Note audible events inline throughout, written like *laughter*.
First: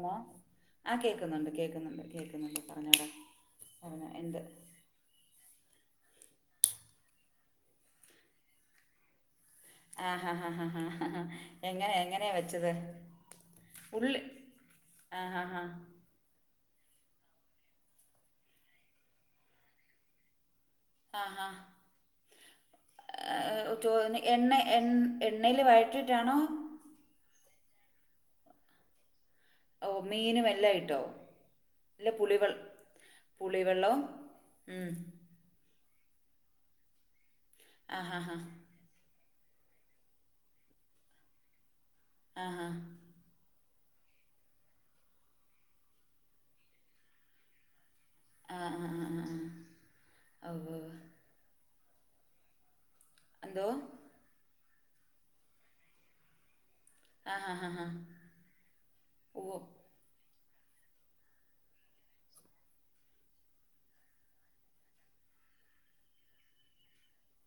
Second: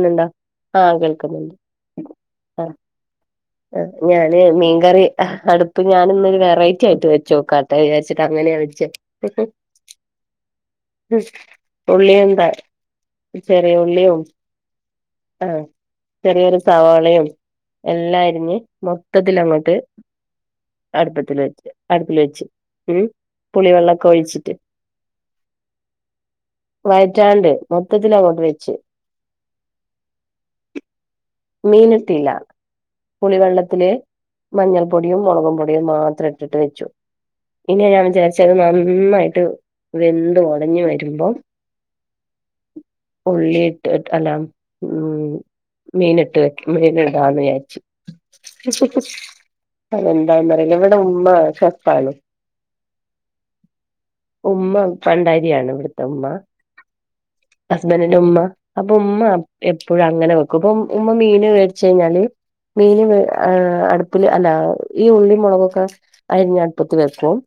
ന്നുണ്ടോ ആഹ് കേക്കുന്നുണ്ട് കേൾക്കുന്നുണ്ട് കേൾക്കുന്നുണ്ട് കേൾക്കുന്നുണ്ട് പറഞ്ഞോട ആ ഞാന് മീൻകറി അടുപ്പ് ഞാന് ഇന്നൊരു വെറൈറ്റി ആയിട്ട് വെച്ചോക്കാട്ടെ വിചാച്ചിട്ട് അങ്ങനെയാ വച്ച് ആഹ് ഹാ ഹാ ഹാ ഹാ എങ്ങനെ എങ്ങനെയാ ഉള്ളിയെന്താ വെച്ചത് ചെറിയ ഉള്ളി ഉള്ളിയും ആഹ ആ ആഹ് ഹാ ചെറിയൊരു സവാളയും എല്ലാം അരിഞ്ഞ് മൊത്തത്തിൽ അങ്ങോട്ട് അടുപ്പത്തി വെ അടുപ്പില് വെച്ചു എണ് എണ്ണയിൽ വഴറ്റിട്ടാണോ വയറ്റാണ്ട് മൊത്തത്തി അങ്ങോട്ട് വെച്ച് ഓ മീനും എല്ലാം ഇട്ടോ ഇല്ല പുളി വൾ വെള്ളത്തില് മഞ്ഞൾ പൊടിയും മൊളകുപൊടിയും മാത്രട്ടിട്ട് വെച്ചു പിന്നെ ആ ഞാൻ ഹാ ഹാ വിചാരിച്ചത് മാ നന്നായിട്ട് വെന്ത് ഒടഞ്ഞ് വരുമ്പം ആഹ്ഹാ ഉള്ളിയിട്ട് ട്ട് അല്ല ഉം ഉം മീനിട്ട് വെക്ക മീനിടാന്ന് വിചാരിച്ചു ആ ആ ആ ആ ആ ഓ ഓ അതെന്താന്നറിയില ഇവിടെ ഉമ്മ ഷെഫാണ് എന്തോ ഉമ്മ പണ്ടാരിയാണ് ഇവിടത്തുമ്മ ആ ഹാ ഹാ ഹാ ഹസ്ബൻഡിന്റെന്റുമ്മ അപ്പൊ ഉമ്മ ഓ എ പ്പോഴങ്ങനെ വെക്കു ഇപ്പം ഉം ഉമ്മ മീന് വേടിച്ചയിഞ്ഞാല് മീന് വേ ഏ അടുപ്പില് അല്ല ഈ ഉള്ളി മൊളകൊക്കെ അരിഞ്ഞട്പ്പത്ത് വെക്കും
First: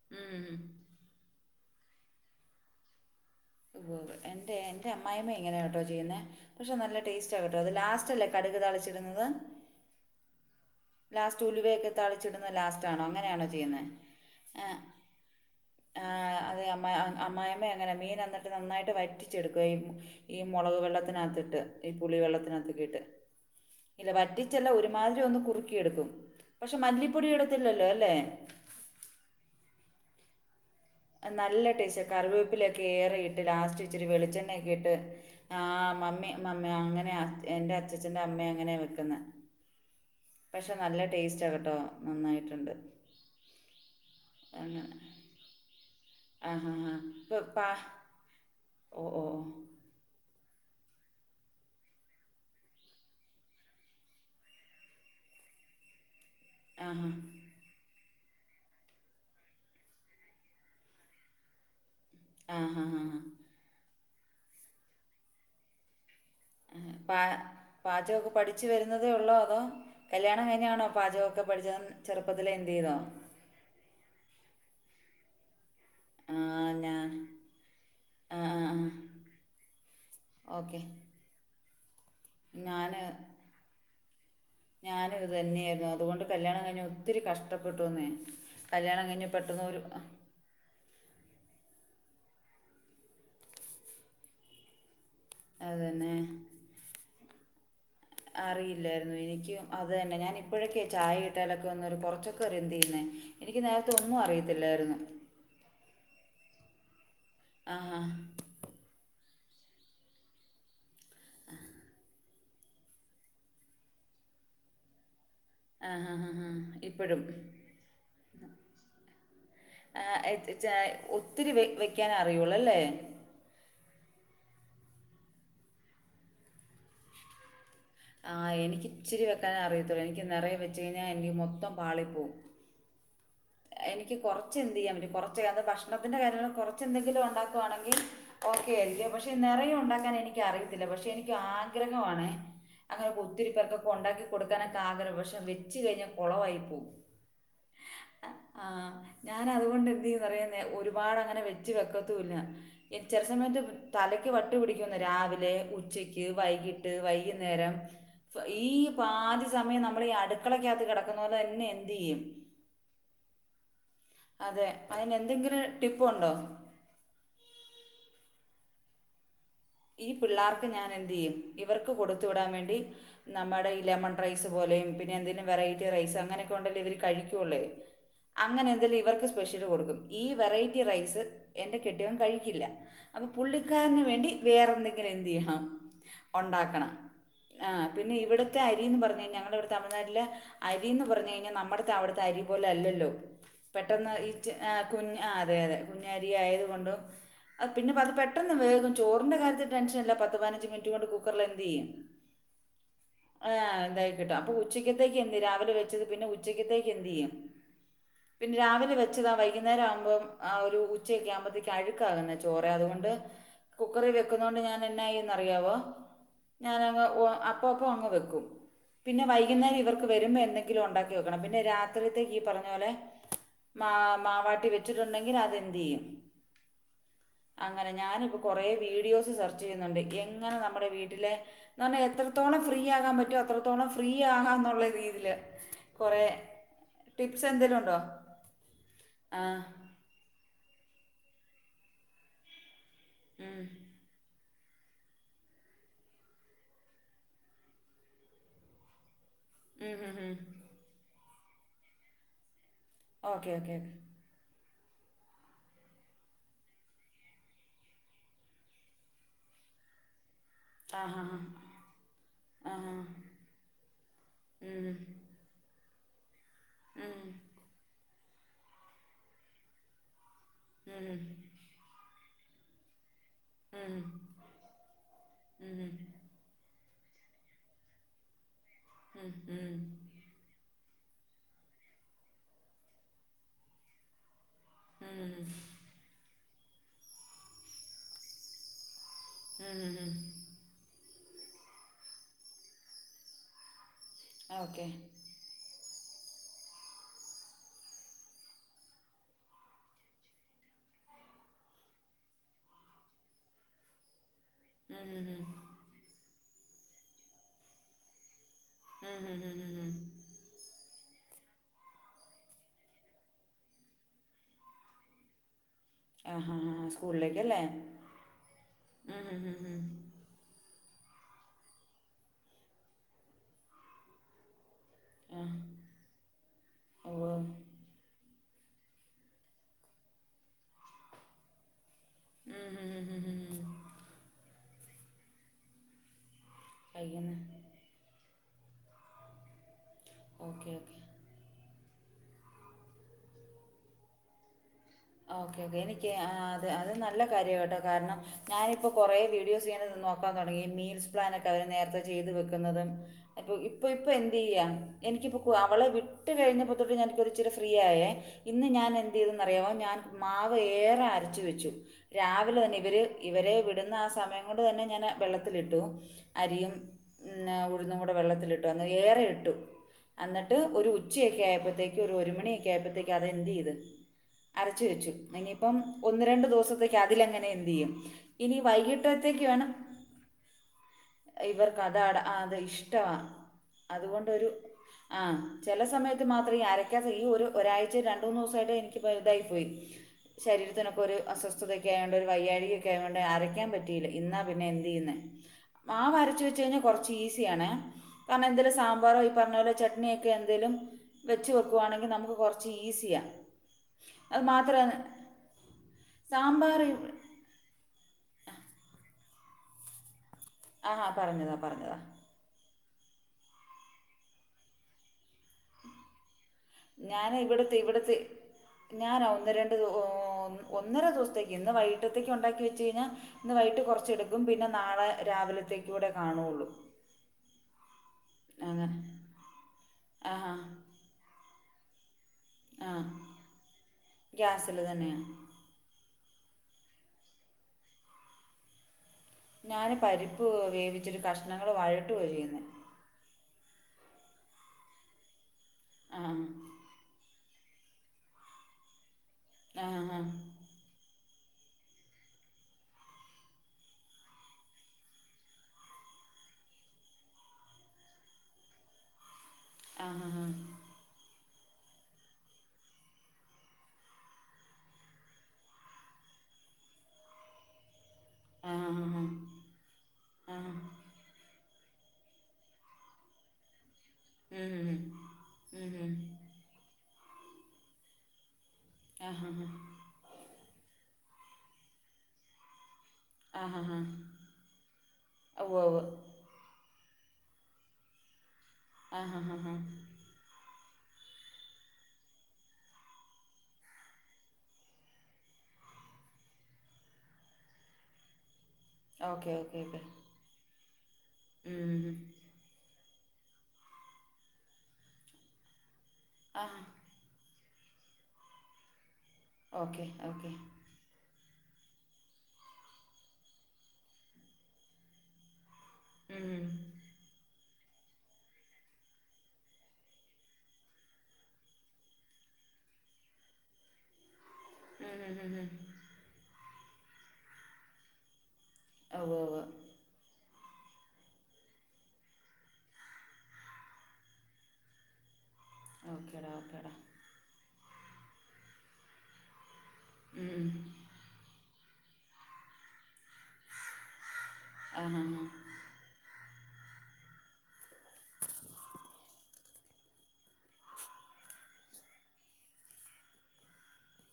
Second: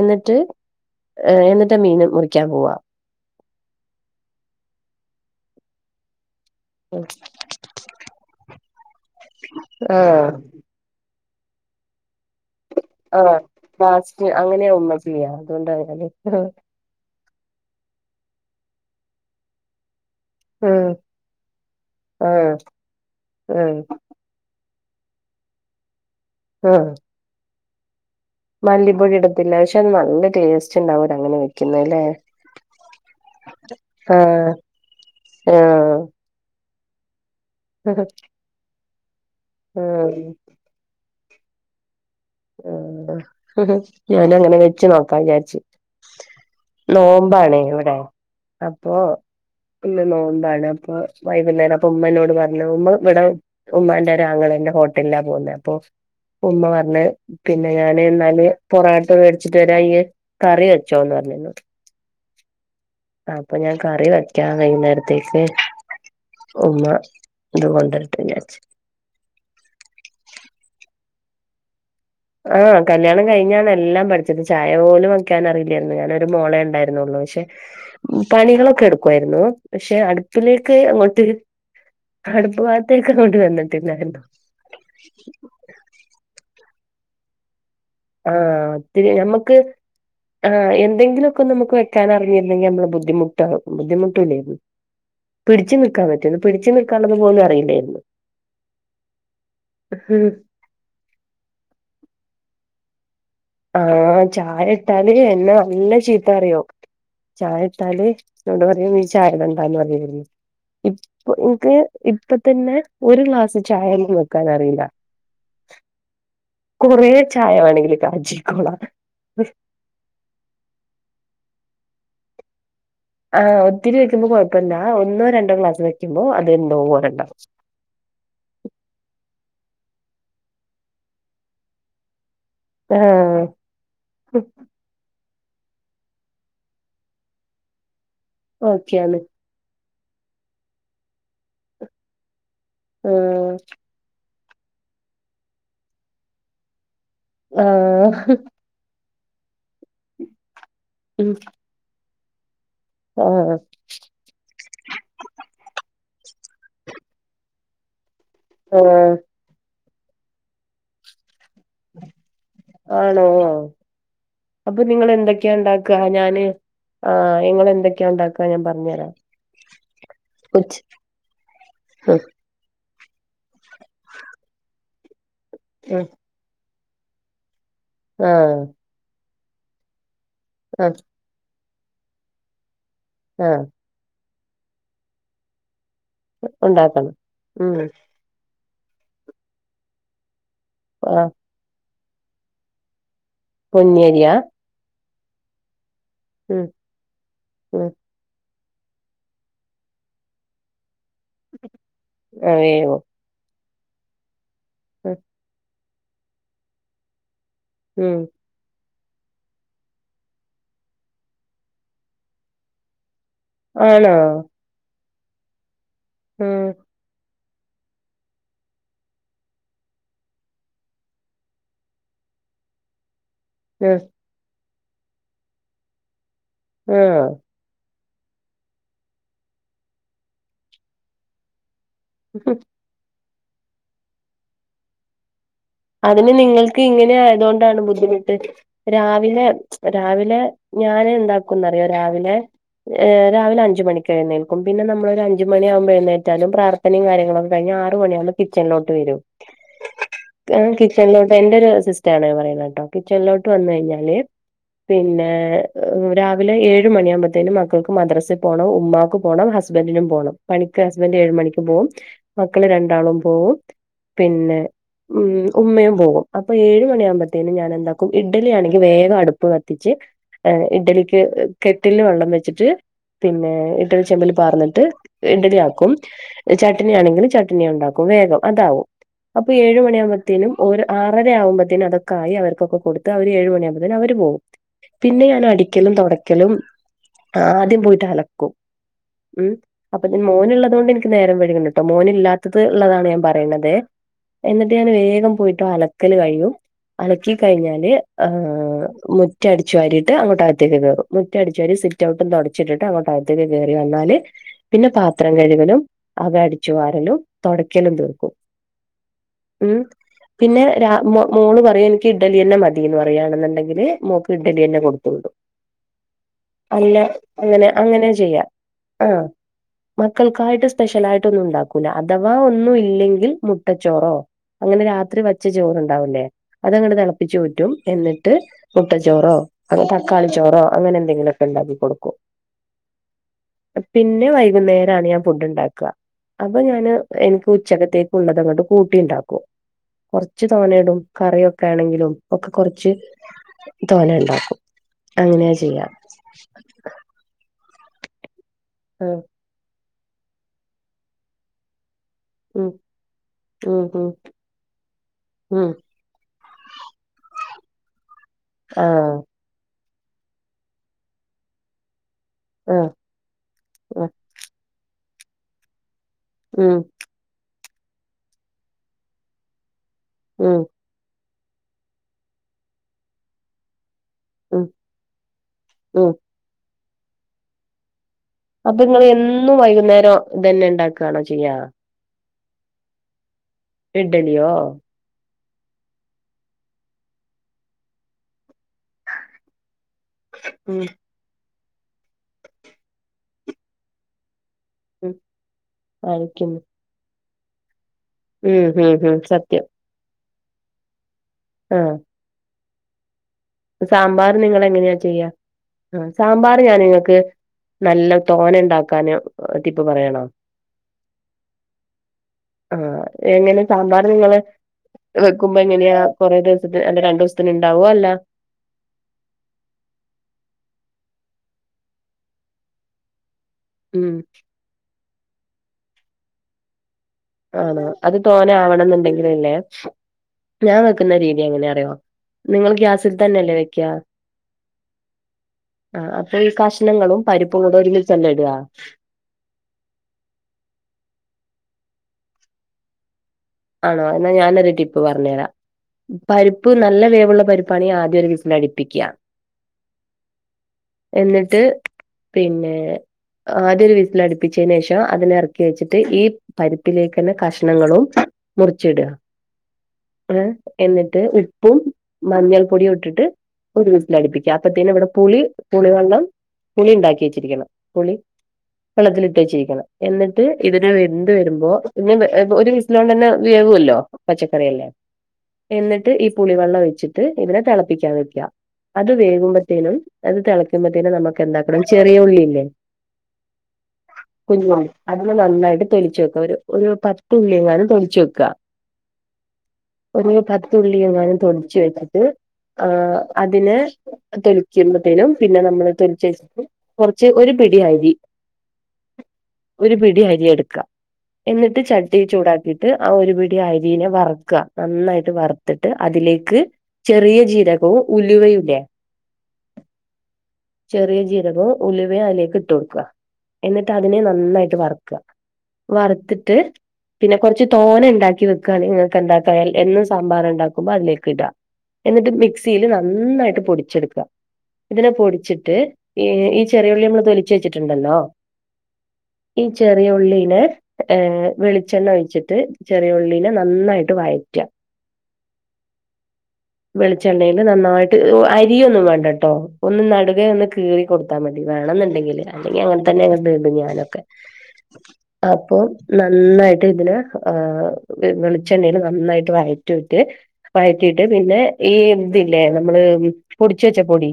എന്നിട്ട് ഉം ഏ എന്നിട്ട് മീന് മുറിക്കാൻ പോവാ എന്റെ എ് എന്റമ്മായിയമ്മ ഇങ്ങനെയാണ് ട്ടോ ചെയ്യുന്നെ പഷേ നല്ല ടേസ്റ്റ കെട്ടോ അത് ലാസ്റ്റല്ലേ കടുക് താളിച്ചിടുന്നത് ആഹ് ലാസ്റ്റ് ഉലുവയൊക്കെ താളിച്ചിടുന്നെ ലാസ്റ്റാണോ അങ്ങനെയാണോ ചെയ്യുന്നെ എ ചിയ അതുകൊണ്ടാ ആഹ് അത് അമ്മ അ അമ്മായമ്മങ്ങന മീൻ എന്നിട്ട് നന്നായിട്ട് വറ്റിച്ചെടുക്കുകയും ഈ മൊളക് വെള്ളത്തിനകത്തിട്ട് ഈ പുളി ആഹ് വെള്ളത്തിനകത്തൊക്കെയിട്ട് ആഹ് ഇല്ല വറ്റി ച്ചല്ല ഒരുമാതിരി ഒന്നു കുറുക്കിയെടുക്കും പക്ഷേ ആഹ് മല്ലിപ്പൊടിയിടത്തില്ലല്ലോ അല്ലേ മല്ലിപ്പൊടി ഇടത്തില്ല ഷേ അത് നല്ല ടേസ്റ്റ് ഉണ്ടാവൂല അ അങ്ങനെ നല്ല ടേസ്റ്റാ വെക്കുന്നല്ലേ കറിവേപ്പിലയൊക്കെ ഏറെയിട്ട് ലാസ്റ്റ് ഇച്ചിരി ആഹ് വെളിച്ചെണ്ണയൊക്കെയിട്ട് ആഹ് മമ്മി മമ്മി അങ്ങനെയാ എന്റെ അഛച്ചന്റമ്മയങ്ങനെയ വെക്കുന്നെ ആഹ് പക്ഷെ നല്ല ടേസ്റ്റാ കെട്ടോ നന്നായി ഓഹ് ഞാനങ്ങനെ വെച്ച് അങ്ങനെ നോക്കാ വിചാരിച്ചു ആ ഹാ ഹാ ഇപ്പം നോമ്പാണെ പാ ഇവിടെ അപ്പൊ ഓ ഓ ഓ ഇന്ന് നോമ്പാണ് അപ്പൊ വൈകുന്നേര അപ്പൊ ഉമ്മന്നോട് പറഞ്ഞു ഉമ്മ ഇവിടെ ഉമ്മാന്റെ ഒരാങ്ങളെന്റെ ഹോട്ടൽലാ പോകുന്നേ അപ്പൊ ഉമ്മ ആ പറഞ്ഞ് ഹാ പിന്നെ ഞാന് എന്നാല് പൊറാട്ടോ വേടിച്ചിട്ട് വരാ ഇയ്യ് കറി വെച്ചോന്ന് പറഞ്ഞെന്നോട് ആഹ് ഹ ഹ ആഹ് അപ്പൊ ഞാൻ കറി വെക്കാ വൈന്നേരത്തേക്ക് ഏഹ് പ പാചഒക്കെ വിചാരിച്ച് പഠിച്ചു വരു രുന്നതേയുള്ളോ അതോ കല്യാണം കയിഞ്ഞാണോ പാചകൊക്കെ പഠിച്ചത് ചെറുപ്പത്തിലേ എന്ത് ആഹ് ചെയ്തോ കല്യാണം കഴിഞ്ഞാണെല്ലാം പഠിച്ചത് ചായ പോലും വെക്കാനറിയി ല്ലാര്ന്ന് ഞാനൊരു ആ മോളെ ഞാൻ ഇണ്ടായിരുന്നുള്ളൂ പഷേ ഉം ആ ആ പണികളൊക്കെ ആ എടുക്കുവായിരുന്നു പഷേ അടുപ്പിലേക്ക് ഓക്കെ അങ്ങോട്ട് അടുപ്പ് ഞാൻ ഭാഗത്തേക്കങ്ങോട്ട് വന്നിട്ടില്ലാര്ന്നു ന്നേരതുകൊണ്ട് കല്ല്യാണം കയിഞ്ഞൊത്തിരി കഷ്ടപ്പെട്ടൂന്നേ ആഹ് കല്യാണം ഒത്തിരി കയിഞ്ഞ് നമുക്ക് പെട്ടെന്നൊരു ആഹ് എന്തെങ്കിലൊക്കൊന്നമ്മക്ക് വെക്കാനറിയില്ലെങ്കി അമ്മള് ബുദ്ധിമുട്ടാകും ബുദ്ധിമുട്ടൂലേര്ന്ന് പിടിച്ചു അത് നിക്കാൻ തന്നെ പറ്റ്ന് പിടിച്ചു നിക്കാള്ളത് പോലും അറിയില്ലേര്ന്നു അറിയില്ലായിരുന്നു എനിക്കും അതു തന്നെ ഞാനി പ്പോഴൊക്കെ ചായയിട്ടാലൊക്കെ ഒന്ന് ഒരു കുറച്ചൊക്കറി എന്തെയ്യ്ന്നെ ഓഹ് ചായയിട്ടാല് എന്നെ നല്ല ചീ ത്തറിയു ആഹാ ചായയിട്ടാല് എന്നോട് പറയും നീ ചായയിടണ്ടാന്ന് പറയായ്ര്ന്നു ഇപ്പൊ എനിക്ക് ഇപ്പ തന്നെ ഒരു ഗ്ലാസ് ചായയൊന്നും വെക്കാനറിയില്ല ആഹാ ഹാ ഹാ കൊറെ ഇപ്പോഴും ചായ വേണെങ്കി കാച്ചിക്കോളാ ആഹ് എ ച ചായ ഒത്തിരി വെ വെക്കാനറിയുള്ളൂ അല്ലെ ആഹ് ഒത്തിരി വെക്കുമ്പോ കൊഴപ്പില്ല അ ഒന്നോ രണ്ടോ ഗ്ലാസ് വെക്കുമ്പോ അതെന്തോ പോലെണ്ടാവും ആഹ് എനിക്കിച്ചിരി വെക്കാനറിയത്തുള്ളെ എനിക്ക് നെറയെ വെച്ച് കയഞ്ഞാ എനിക്ക് മൊത്തോം പാലിപ്പോവും ഏഹ് എനിക്ക് കുറച്ച് എന്ത് ചെയ്യൻ പറ്റും കുറച്ച് ഭക്ഷണത്തിന്റെ കാര്യങ്ങൾ കുറച്ച് എന്തെങ്കിലും ഉണ്ടാക്കുകവാണെങ്കി ഓക്കെ ആയിരിക്കും ഓക്കെയാണ് പക്ഷെ നിറയ ഉണ്ടാക്കാൻ എനിക്ക് അറിയത്തില്ല പക്ഷെ എനിക്ക് ആഗ്രഹമാണ് അങ്ങനെ പോ ഒത്തിരി ആഹ് പേർക്കൊക്കെ ഉണ്ടാക്കി കൊടുക്കാനൊക്കെ ആഗ്രഹ പക്ഷെ വെച്ച് കഴിഞ്ഞാൽ കുളവായി പോവും. ആഹ് ആഹ് ഞാൻ അതുകൊണ്ട് എന്ത് ചിയേന്നേ ഒരുപാട് ഉം അങ്ങനെ വെച്ച് വെക്കതുല്ല എച്ചെ ആഹ് സെമാന്റെബ്ൾ തലയ്ക്ക് വട്ട് പിടിക്കുന്നെ രാവിലെ ഉച്ചയ്ക്ക് വൈകിട്ട് വൈകുന്നേരം ഈ ആഹ് പാതി സമയം നമ്മൾ ഈ അടുക്കളക്കകത്ത് കിടക്കുന്ന പോലെ തന്നെ എന്ത് ചെയ്യും. ആണോ അതെ അപ്പൊ നിങ്ങൾ എന്തൊക്കെയാ അതിനെന്തെങ്കിലും ഉണ്ടാക്കാ ടിപ്പുണ്ടോ ഞാന് ആഹ് നിങ്ങൾ എന്തൊക്കെയാ ഉണ്ടാക്കാ ഞാൻ പറഞ്ഞു തരാം. ഈ പിള്ളേർക്ക് കൊച്ച് ഞാൻ എന്ത് ചെയ്യും ഇവർക്ക് കൊടുത്തു വിടാൻ വേണ്ടി നമ്മുടെ ഈ ലെമൺ റൈസ് പോലെയും പിന്നെ എന്തേലും വെറൈറ്റി ആഹ് റൈസ് അങ്ങനെയൊക്കെ ഉണ്ടേലെ ഇവർ കഴിക്കുവുളെ ആഹ് അങ്ങനെ എന്തെങ്കലും ഇവർക്ക് സ്പെഷ്യല് കൊടുക്കും ഈ വെറൈറ്റി ആഹ് റൈസ് എന്റെ കെട്ടിയവൻ കഴിക്കില്ല അപ്പ ആഹ് പുള്ളിക്കാരന് വേണ്ടി വേറെ എന്തെങ്കിലും എന്ത്യ്യണം ഉണ്ടാക്കണം ആഹ് പിന്നെ ഇവിടുത്തെ അരിന്ന് പറഞ്ഞ് കഴിഞ്ഞാ ഞങ്ങളുടെ ഇവിടെ തമിഴ്നാട്ടിലെ അരിന്ന് ആഹ് പറഞ്ഞു കഴിഞ്ഞാൽ നമ്മുടെത്തെ അവിടുത്തെ അരി പോലെ അല്ലല്ലോ പെട്ടെന്ന് ഈ പൊന്നിയരിയാ ച ആഹ് കുഞ് അതെ അതെ കുഞ്ഞരി ആയത് ഉം കൊണ്ടും ഉം പിന്നെ അത് പെട്ടെന്ന് വേവും ചോറ് അവന്റെ കാര്യത്തി ടെൻഷൻയില്ല പത്ത് പതിനഞ്ച് മിനിറ്റ് കൊണ്ട് കുക്കറില് എന്ത് ചെയ്യും. ആ വേവോ ആഹ് ഇതായി കിട്ടും അപ്പൊ ഉച്ചക്കത്തേക്ക് എന്തിയെ രാവിലെ വെച്ചത് പിന്നെ ഉച്ചക്കത്തേക്ക് എന്ത് ചെയ്യും. ഉം പിന്നെ രാവിലെ വെച്ചതാ വൈകുന്നേരം ആവുമ്പോം ആ ഒരു ഉച്ചയക്കെ ആകുമ്പോഴത്തേക്ക് അഴുകാന്നെ ചോറ് അതുകൊണ്ട് - കുക്കറി ആണോ വെക്കുന്നൊണ്ട് ഞാൻ എന്നാ ചെയ്യുവോന്നറിയാമോ ഉം ഞാനങ്ങ് അപ്പ അപ്പ അങ്ങ് വെക്കും. പിന്നെ വൈകുന്നേരം ഇവർക്ക് വരുമ്പം എന്തെങ്കിലും ഒണ്ടാകി വെക്കണം പിന്നെ രാത്രിത്തെക്ക് ഈ പറഞ്ഞ പോലെ- മാ ഉം മാവാട്ടി വെച്ചിട്ടുണ്ടെങ്കിൽ അത് എന്ത്ചെയ്യും ആഹ് അങ്ങനെ ഞാനിപ്പോ കൊറേ വീഡിയോസ് സെർച്ച് ചെയ്യുന്നുണ്ട് എങ്ങനെ നമ്മുടെ വീട്ടിലെ എത്രത്തോളം ഫ്രീ ആകാൻ പറ്റോ അത്രത്തോളം ഫ്രീ ആകാം എന്നുള്ള രീതില് അതിന് നിങ്ങൾക്ക് ഇങ്ങനെ ആയതൊണ്ടാണ് ബുദ്ധിമുട്ട് രാവിലെ- ആ രാവിലെ ഞാന് എന്താക്കുംന്നറിയോ രാവിലെ രാവിലെ ഉം അഞ്ച് മണിക്ക്. എഴുന്നേക്കും പിന്നെ നമ്മള് ഒരു അഞ്ച് മണിയാകുമ്പോ എഴുന്നേറ്റാലും പ്രാർത്ഥയും കാര്യങ്ങളൊക്കെ കഴിഞ്ഞ് ആറ് മണിയാകുമ്പോ- കിച്ചണിലോട്ട് വരും. ഉം ഉം ഉം ഞാൻ കിച്ചണിലോട്ട് എന്റെ ഒരു സിസ്റ്റം ആണ് പറയുന്നത് കേട്ടോ കിച്ചണിലോട്ട് ഓക്കെ വന്ന് ഓക്കെ കഴിഞ്ഞാല്- പിന്നെ രാവിലെ ഏഴ് മണിയാമ്പോത്തേനും മക്കൾക്ക് മദ്രസിൽ പോകണം ഉമ്മാക്ക് പോണം ഹസ്- ബെന്റിനും പോണം. പണിക്ക് ഹസ്ബന്റ് ആഹ് ഏഴ് ആഹ് മണിക്ക് പോവും മക്കള് ആഹ് രണ്ടാളും പോവും പിന്നെ ഉം ഉമ്മയും പോകും അപ്പൊ ഏഴ് ഉം മണിയ ഉം ആകുമ്പോത്തേനും ഞാൻ എന്താക്കും ഇഡലിയാണെങ്കിൽ വേഗം അടുപ്പ് കത്തിച്ച്. ആഹ് ഇഡ്ഡലിക്ക് ഉം കെട്ടില് വെള്ളം വെച്ചിട്ട്. പിന്നെ ഇടലി ഉം ചെമ്പില് പാർന്നിട്ട് ഇടലിയാക്കും ഉം - ചട്ണിയ്യാ ആണെങ്കിൽ ചട്ണി ഒണ്ടാക്കും വേഗം അതാവും അപ്പൊ ഉം ഏഴ ആവുമ്പെതിനും ഒരു ആറര ആവുമ്പത്തേനും അതൊക്കെയായി അവർക്കൊക്കെ കൊടുത്ത് അവര് ഏഴുമണിയ ആകുമ്പോത്തേ അവര് പോകും. ഉം പിന്നെ ഞാൻ അടിക്കലും തൊട യ്ക്കലും ആദ്യം പോയിട്ട് അലക്കും. ഉം ഉം അപ്പൊതിന് മോനേ ഉള്ളത് കൊണ്ട് എനി - നേരം വൈക്ണ് കേട്ടോ മോനില്ലാത്തത് ഒള്ളതാണ് ഞാൻ പറയണത് ആഹ് എന്നിട്ട് ഓക്കെ ഞാൻ വേഗം പോയിട്ടു അലക്കല് കഴിഞ്ഞു അലക്കി കഴിഞ്ഞാല് മുറ്റം അടിച്ചു വാരിയിട്ട് അങ്ങോട്ട് അകതോട്ട് കെയറും മുറ്റ അടിച്ച് വാരി സിറ്റ് ഔട്ടും തൊടച്ചിട്ടിട്ട് അങ്ങോട്ട് അത്തേക്കെ കയറി വന്നാല്- പിന്നെ ഉം ഉം പാത്രം ഉം കഴുകലും അത് അടിച്ചു വാരലും തൊടയ്ക്കലും തീർക്കും. ഉം *unintelligible* പിന്നെ മോള് പറയും എനിക്ക് ഇഡ്ഡലി എന്നന്നെ മതിന്ന് പറയുകയാണെന്നുണ്ടെങ്കില് മോക്ക് ഇഡലി തന്നെ കൊടുത്തുള്ളൂ ആഹ് ആഹ് അല്ല സ്കൂളിലേക്കല്ലേ അങ്ങനെ അങ്ങനെ ചെയ്യാം ആഹ് ഉം ഉം ഉം ഉം മക്കൾക്കായിട്ട് സ്പെഷ്യലായിട്ട് ഒന്നും ഉണ്ടാക്കൂല അഥവാ ഒന്നും ഇല്ലെങ്കിൽ മുട്ടച്ചോറോ അങ്ങനെ രാ- രാത്രി വെച്ച ആഹ് ചോറുണ്ടാവുല്ലേ അത് അങ്ങട് ഉവ്വ് തെളപ്പിച്ചു ഊറ്റും എന്നിട്ട്- മുട്ട ചോറോ അ തക്കാളി ചോറോ അങ്ങനെ എന്തെങ്കിലുമൊക്കെ ഇണ്ടാക്കി കൊടുക്കും ഉം ഉം ഉം ഉം ഉം പിന്നെ വൈകുന്നേരാണ് ഞാൻ ഫുഡ് ഉണ്ടാക്കുക അപ്പൊ ഞാന് കഴിക്കുന്നു എനിക്ക് ഉച്ചകത്തെ- ഉള്ളത് അങ്ങോട്ട് കൂട്ടി ഉണ്ടാക്കും കൊറച്ച് ഓക്കെ തോനെയിടും ഓക്കെ കറിയൊക്കെ ആണെങ്കിലും ഒക്കെ കൊറച്ച് തോനെ ഉണ്ടാക്കും അങ്ങനെയാ ഓക്കേ ഓക്കേ ചെയ്യാ എനിക്ക് അത് അത് നല്ല കാര്യം കേട്ടോ കാരണം ഞാനിപ്പോൾ കൊറേ ആഹ് വീഡിയോസ് ഇങ്ങനെ നോക്ക- നക്കാ തുടങ്ങി മീൽസ് പ്ലാനൊക്കെ അവര് നേരത്തെ- ചെയ്ത് ഉം വെക്കുന്നതും ഉം ഇപ്പൊ ഉം യിപ്പൊ എന്ത് ചെയ്യ എനിക്കിപ്പോ ഉം അവളെ വി- തട്ട് കഴിഞ്ഞപ്പൊത്തോട്ട് ഞാനപ്പോ ഇച്ചിരി ഫ്രീയയെ ഇന്ന് ഞാൻ എന്ത് ആഹ് ചെയ്തെന്ന്റിയവോ - ഞാൻ മാവ് ഏറെ അരച്ച് വെച്ചു രാവിലെ തന്നെ ആഹ് ഇവര് ഇവരെ വിടുന്ന ആ സമയ- അതുകൊണ്ട് തന്നെ ഞാന് വെള്ളത്തിലിട്ടു ഉം അരിയും- പിന്നെ ഉഴുന്നും കൂടെ വെള്ളത്തിലിട്ടു അന്നേരം ഏറെ ഇട്ടു അന്നിട്ട് ഉം ഒരു ഉ- ച്യോയൊക്കായപ്പത്തേക്കും ഒരു ഒരു മണിയൊക്കെക്കായപ്പത്തേക്കും അത് എന്തെയ്ത് ഉം അരച്ച് വെച്ചു എനിയിപ്പം ഉം ഒന്ന് രണ്ട് ദിവസത്തേക്ക് അതിലങ്ങനെ എന്തെയ്യും ഇനി അപ്പൊ നിങ്ങള് വൈകിട്ടത്തേക്ക് എന്നും വേണം വൈകുന്നേരം ഇതന്നെ ഉണ്ടാക്കുകയാണോ ചെയ്യാ ഇവർ *unintelligible* അത് ഇഷ്ടാ അത് കൊണ്ടൊരു ഇഡ്ഡലിയോ ആ ചെല സമയത്ത് മാത്രം ഈ അരക്കാതെ ഈ ഒരു ഒരാഴ്ച രണ്ടൂന്നൂസായിട്ട് എനിക്ക് പ തായി പോയി ഉം ശരീരത്തിനൊക്കൊര് അസ്വസ്ഥതൊക്കായോണ്ട് ഒരു വഴായ്കയൊക്കായോണ്ട് അരയ്ക്കാൻ പറ്റ് റ്റീല ന്നാ പിന്നെ ഉം എന്തെയ്യ്ന്നെ മാവരച്ച് വെച്ച അരക്കുന്നു കയ്ഞ്ഞാ കൊർച്ച് ഈസിയാണെ കാരണം ന്തേലും ഉം ഉം ഉം സാമ്പാറോ ഈ സത്യം പർഞ്ഞോലെ ചട് ട്നിയൊക്കെ എന്തേലും വെച്ച് ആഹ് വെക്ക്വണെങ്കി നമുക്ക് കൊർച്ച് ഈസിയാ സാമ്പാർ നിങ്ങളെങ്ങനെയാ ചെയ്യ ആ സാമ്പാർ ഞാൻ നിങ്ങക്ക് നല്ലോം തോനെണ്ടാക്കാന് ടിപ്പ് പറയണോ ആഹ പറഞ്താ പറഞ്താ ആ എങ്ങനെ സാമ്പാറ് നിങ്ങള് വെക്കുമ്പെങ്ങനെയാ കൊറേ ദിവസത്തിന് അല്ല രണ്ട് ദിവസത്തിന് ണ്ടാവോ അല്ല ഞാനാ ഒന്ന് രണ്ട് ദ് ഒന്നര ദിവസത്തേക്ക് ഇന്ന് വൈകിട്ടത്തേക്ക് ഒണ്ടാക്കി വെച്ച് കഴ്ഞ്ഞാ ഇന്ന് വൈകിട്ട് ഉം കൊർച്ചെട്ക്കും പിന്നെ നാളെ രാവിലത്തേക്കൂടെ കാണൊള്ളു ആണോ അത് തോനാവണംന്ന്ണ്ടെങ്കിലില്ലേ ആഹാ ഞാൻ വെക്കുന്ന രീതി എങ്ങനറിയോ നിങ്ങൾ ആ ഗ്യാസിൽ തന്നല്ലേ വെക്ക ഗ്യാസിൽ തന്നെയാണ് ആ അപ്പൊ ഈ കഷ്ണങ്ങളും പരിപ്പും കൂടെ ഒരുമിച്ചല്ലേ ഇട ഞാൻ പരിപ്പ് വേവിച്ചിട്ട് കഷ്ണങ്ങൾ വഴട്ടാ ചെയ്യുന്നത് ആണോ എന്നാ ഞാനൊരു ടിപ്പ് പറഞ്ഞെരാ ആ പരിപ്പ് നല്ല വേവ്ള്ള പരിപ് പണി ആദ്യോരു വിസിലടിപ്പിക്ക ആ ആ എന്നിട്ട് പിന്നെ ആദ്യൊരു വിസിലട്പ്പിച്ചേനേഷം അത്ണ്ട് എറക്കി വെച്ച്ട്ട് ഈ പരിപ്പിലേക്കെന്നെ കഷ്ണങ്ങളും മുറിച്ച്ട ആ ആ ഏ എന്ന്ട്ട് ഉപ്പും മഞ്ഞൾ പൊടിയും ഇട്ട്ട്ട് ഒരു വിസിലടിപ്പിക്ക അപ്പത്തേന് വടെ പുളി പുളിവള്ളം പുളിണ്ടാക്കി വെച്ചിരിക്കണം പുളി ആ ആ വെള്ളത്തില്ട്ട്വെച്ചിരിക്കണം എന്ന്ട്ട് ആ ആ ഇതിനെ വെന്ത് വെരുമ്പോ *unintelligible* ഒരു വിസിലോണ്ടെന്നെ വേവല്ലോ ഉം പച്ചക്കറിയല്ലേ ഉം ഉം എന്നിട്ട് ഉം ഈ പുളിവെള്ളം ഒഴിച്ച്ട്ട് ഇതിനെ തെളപ്പിക്കാൻ വെക്ക അത് ആ വേകുമ്പത്തേനും ആ അത് തെളയ്ക്കുമ്പത്തേന് നമ്മക്ക് എന്താക്കണം ചെറിയ ഉള്ളില്ലേ ആ ആ ആ കുഞ്ഞുള്ളി അതിനെ ഉവ്വ് നന്നായിട്ട് ഉവ്വ് തൊലിച്ചു വെക്ക ഒരു ഒരു പത്തുള്ളിയെങ്ങാനും തൊലിച്ച് വെക്ക ആ ഹാ ഹാ ഹാ ഒരു പത്തുള്ളി എങ്ങാനും തൊലിച്ച് വെച്ചിട്ട് ആ അതിനെ തൊലിക്കുമ്പത്തേനും പിന്നെ നമ്മള് തൊലിച്ചത് കൊർച്ച് ഒരു പിടി അരി ഓക്കെ ഓക്കെ ഒരു ഓക്കെ പിടി അരി എട്ക്കാ എന്നിട്ട് ഉം ചട്ടി ചൂടാക്കി ആ ഒരു പിടി അരിനെ വർക്ക നന്നായിട്ട് വർത്ത്ട്ട് അതിലേക്ക് ആഹ് ചെറിയ ജീരകവും ഉലുവയു ല്ലേ ഓക്കെ ഓക്കെ ചെറിയ ജീരകവും ഉലുവേ അയ്ലേക്ക്ട്ട് കൊട്ക്ക എന്നിട്ട് അതിനെ നന്നായിട്ട് വർക്ക ഉം വർത്ത്ട്ട് പിന്നെ കൊർച്ച് തോനെണ്ടാക്കി വെക്കാണെങ്കി ങ്ങക്കെന്താക്കാ എന്നും സാമ്പാർണ്ടാക്കുമ്പോ അതിലേക്ക് ഇട എന്നിട്ട് മിക്സില് നന്നായിട്ട് പൊടിച്ചെട്ക്ക ഇതിനെ ഉം ഉം ഉം ഉം പൊട്ച്ച്ട്ട് ഈ ഈ ചെറിയുള്ളി നമ്മള് തൊലിച്ച് വെച്ച്ട്ട്ണ്ടല്ലോ ഉവ്വ് ഉവ്വ് ഈ ചെറിയുളളീനെ ഏ വെളിച്ചെണ്ണ ഒഴിച്ച് ട്ട് ചെറിയുള്ളീനെ നന്നായിട്ട് വഴറ്റ ഓക്കെടാ ഓക്കെടാ ചെണ്ൽ നന്നായിട്ട് അരിയ ഒന്നും വേണ്ടട്ടോ ഒന്ന് നടുകെ ഒന്ന് ഉം കീറി കൊടുത്താൽ മതി വേണം എന്നുണ്ടെങ്കില് അല്ലെങ്കി അങ്ങനെ തന്നെ അങ്ങട്ട് ഇട്ക ഞാനൊക്കെ ആണ് ണ് അപ്പൊ നന്നായിട്ട് ഇതിനെ ഏഹ് വെളിച്ചെണ്ണൽ നന്നായിട്ട് വഴറ്റ വറ്റ് വഴറ്റിട്ട് പിന്നെ ഈ ഇതില്ലേ നമ്മള് പൊടിച്ച വെച്ച പൊടി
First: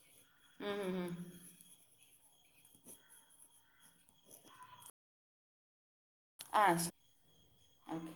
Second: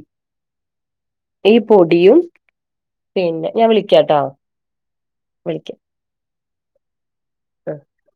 ഉം ഉം ഈ പൊടിയും പിന്നെ ഞാൻ വിളിക്കാട്ടോ വിളിക്കാം ആഹ് ശ് ആ ഒക്കെ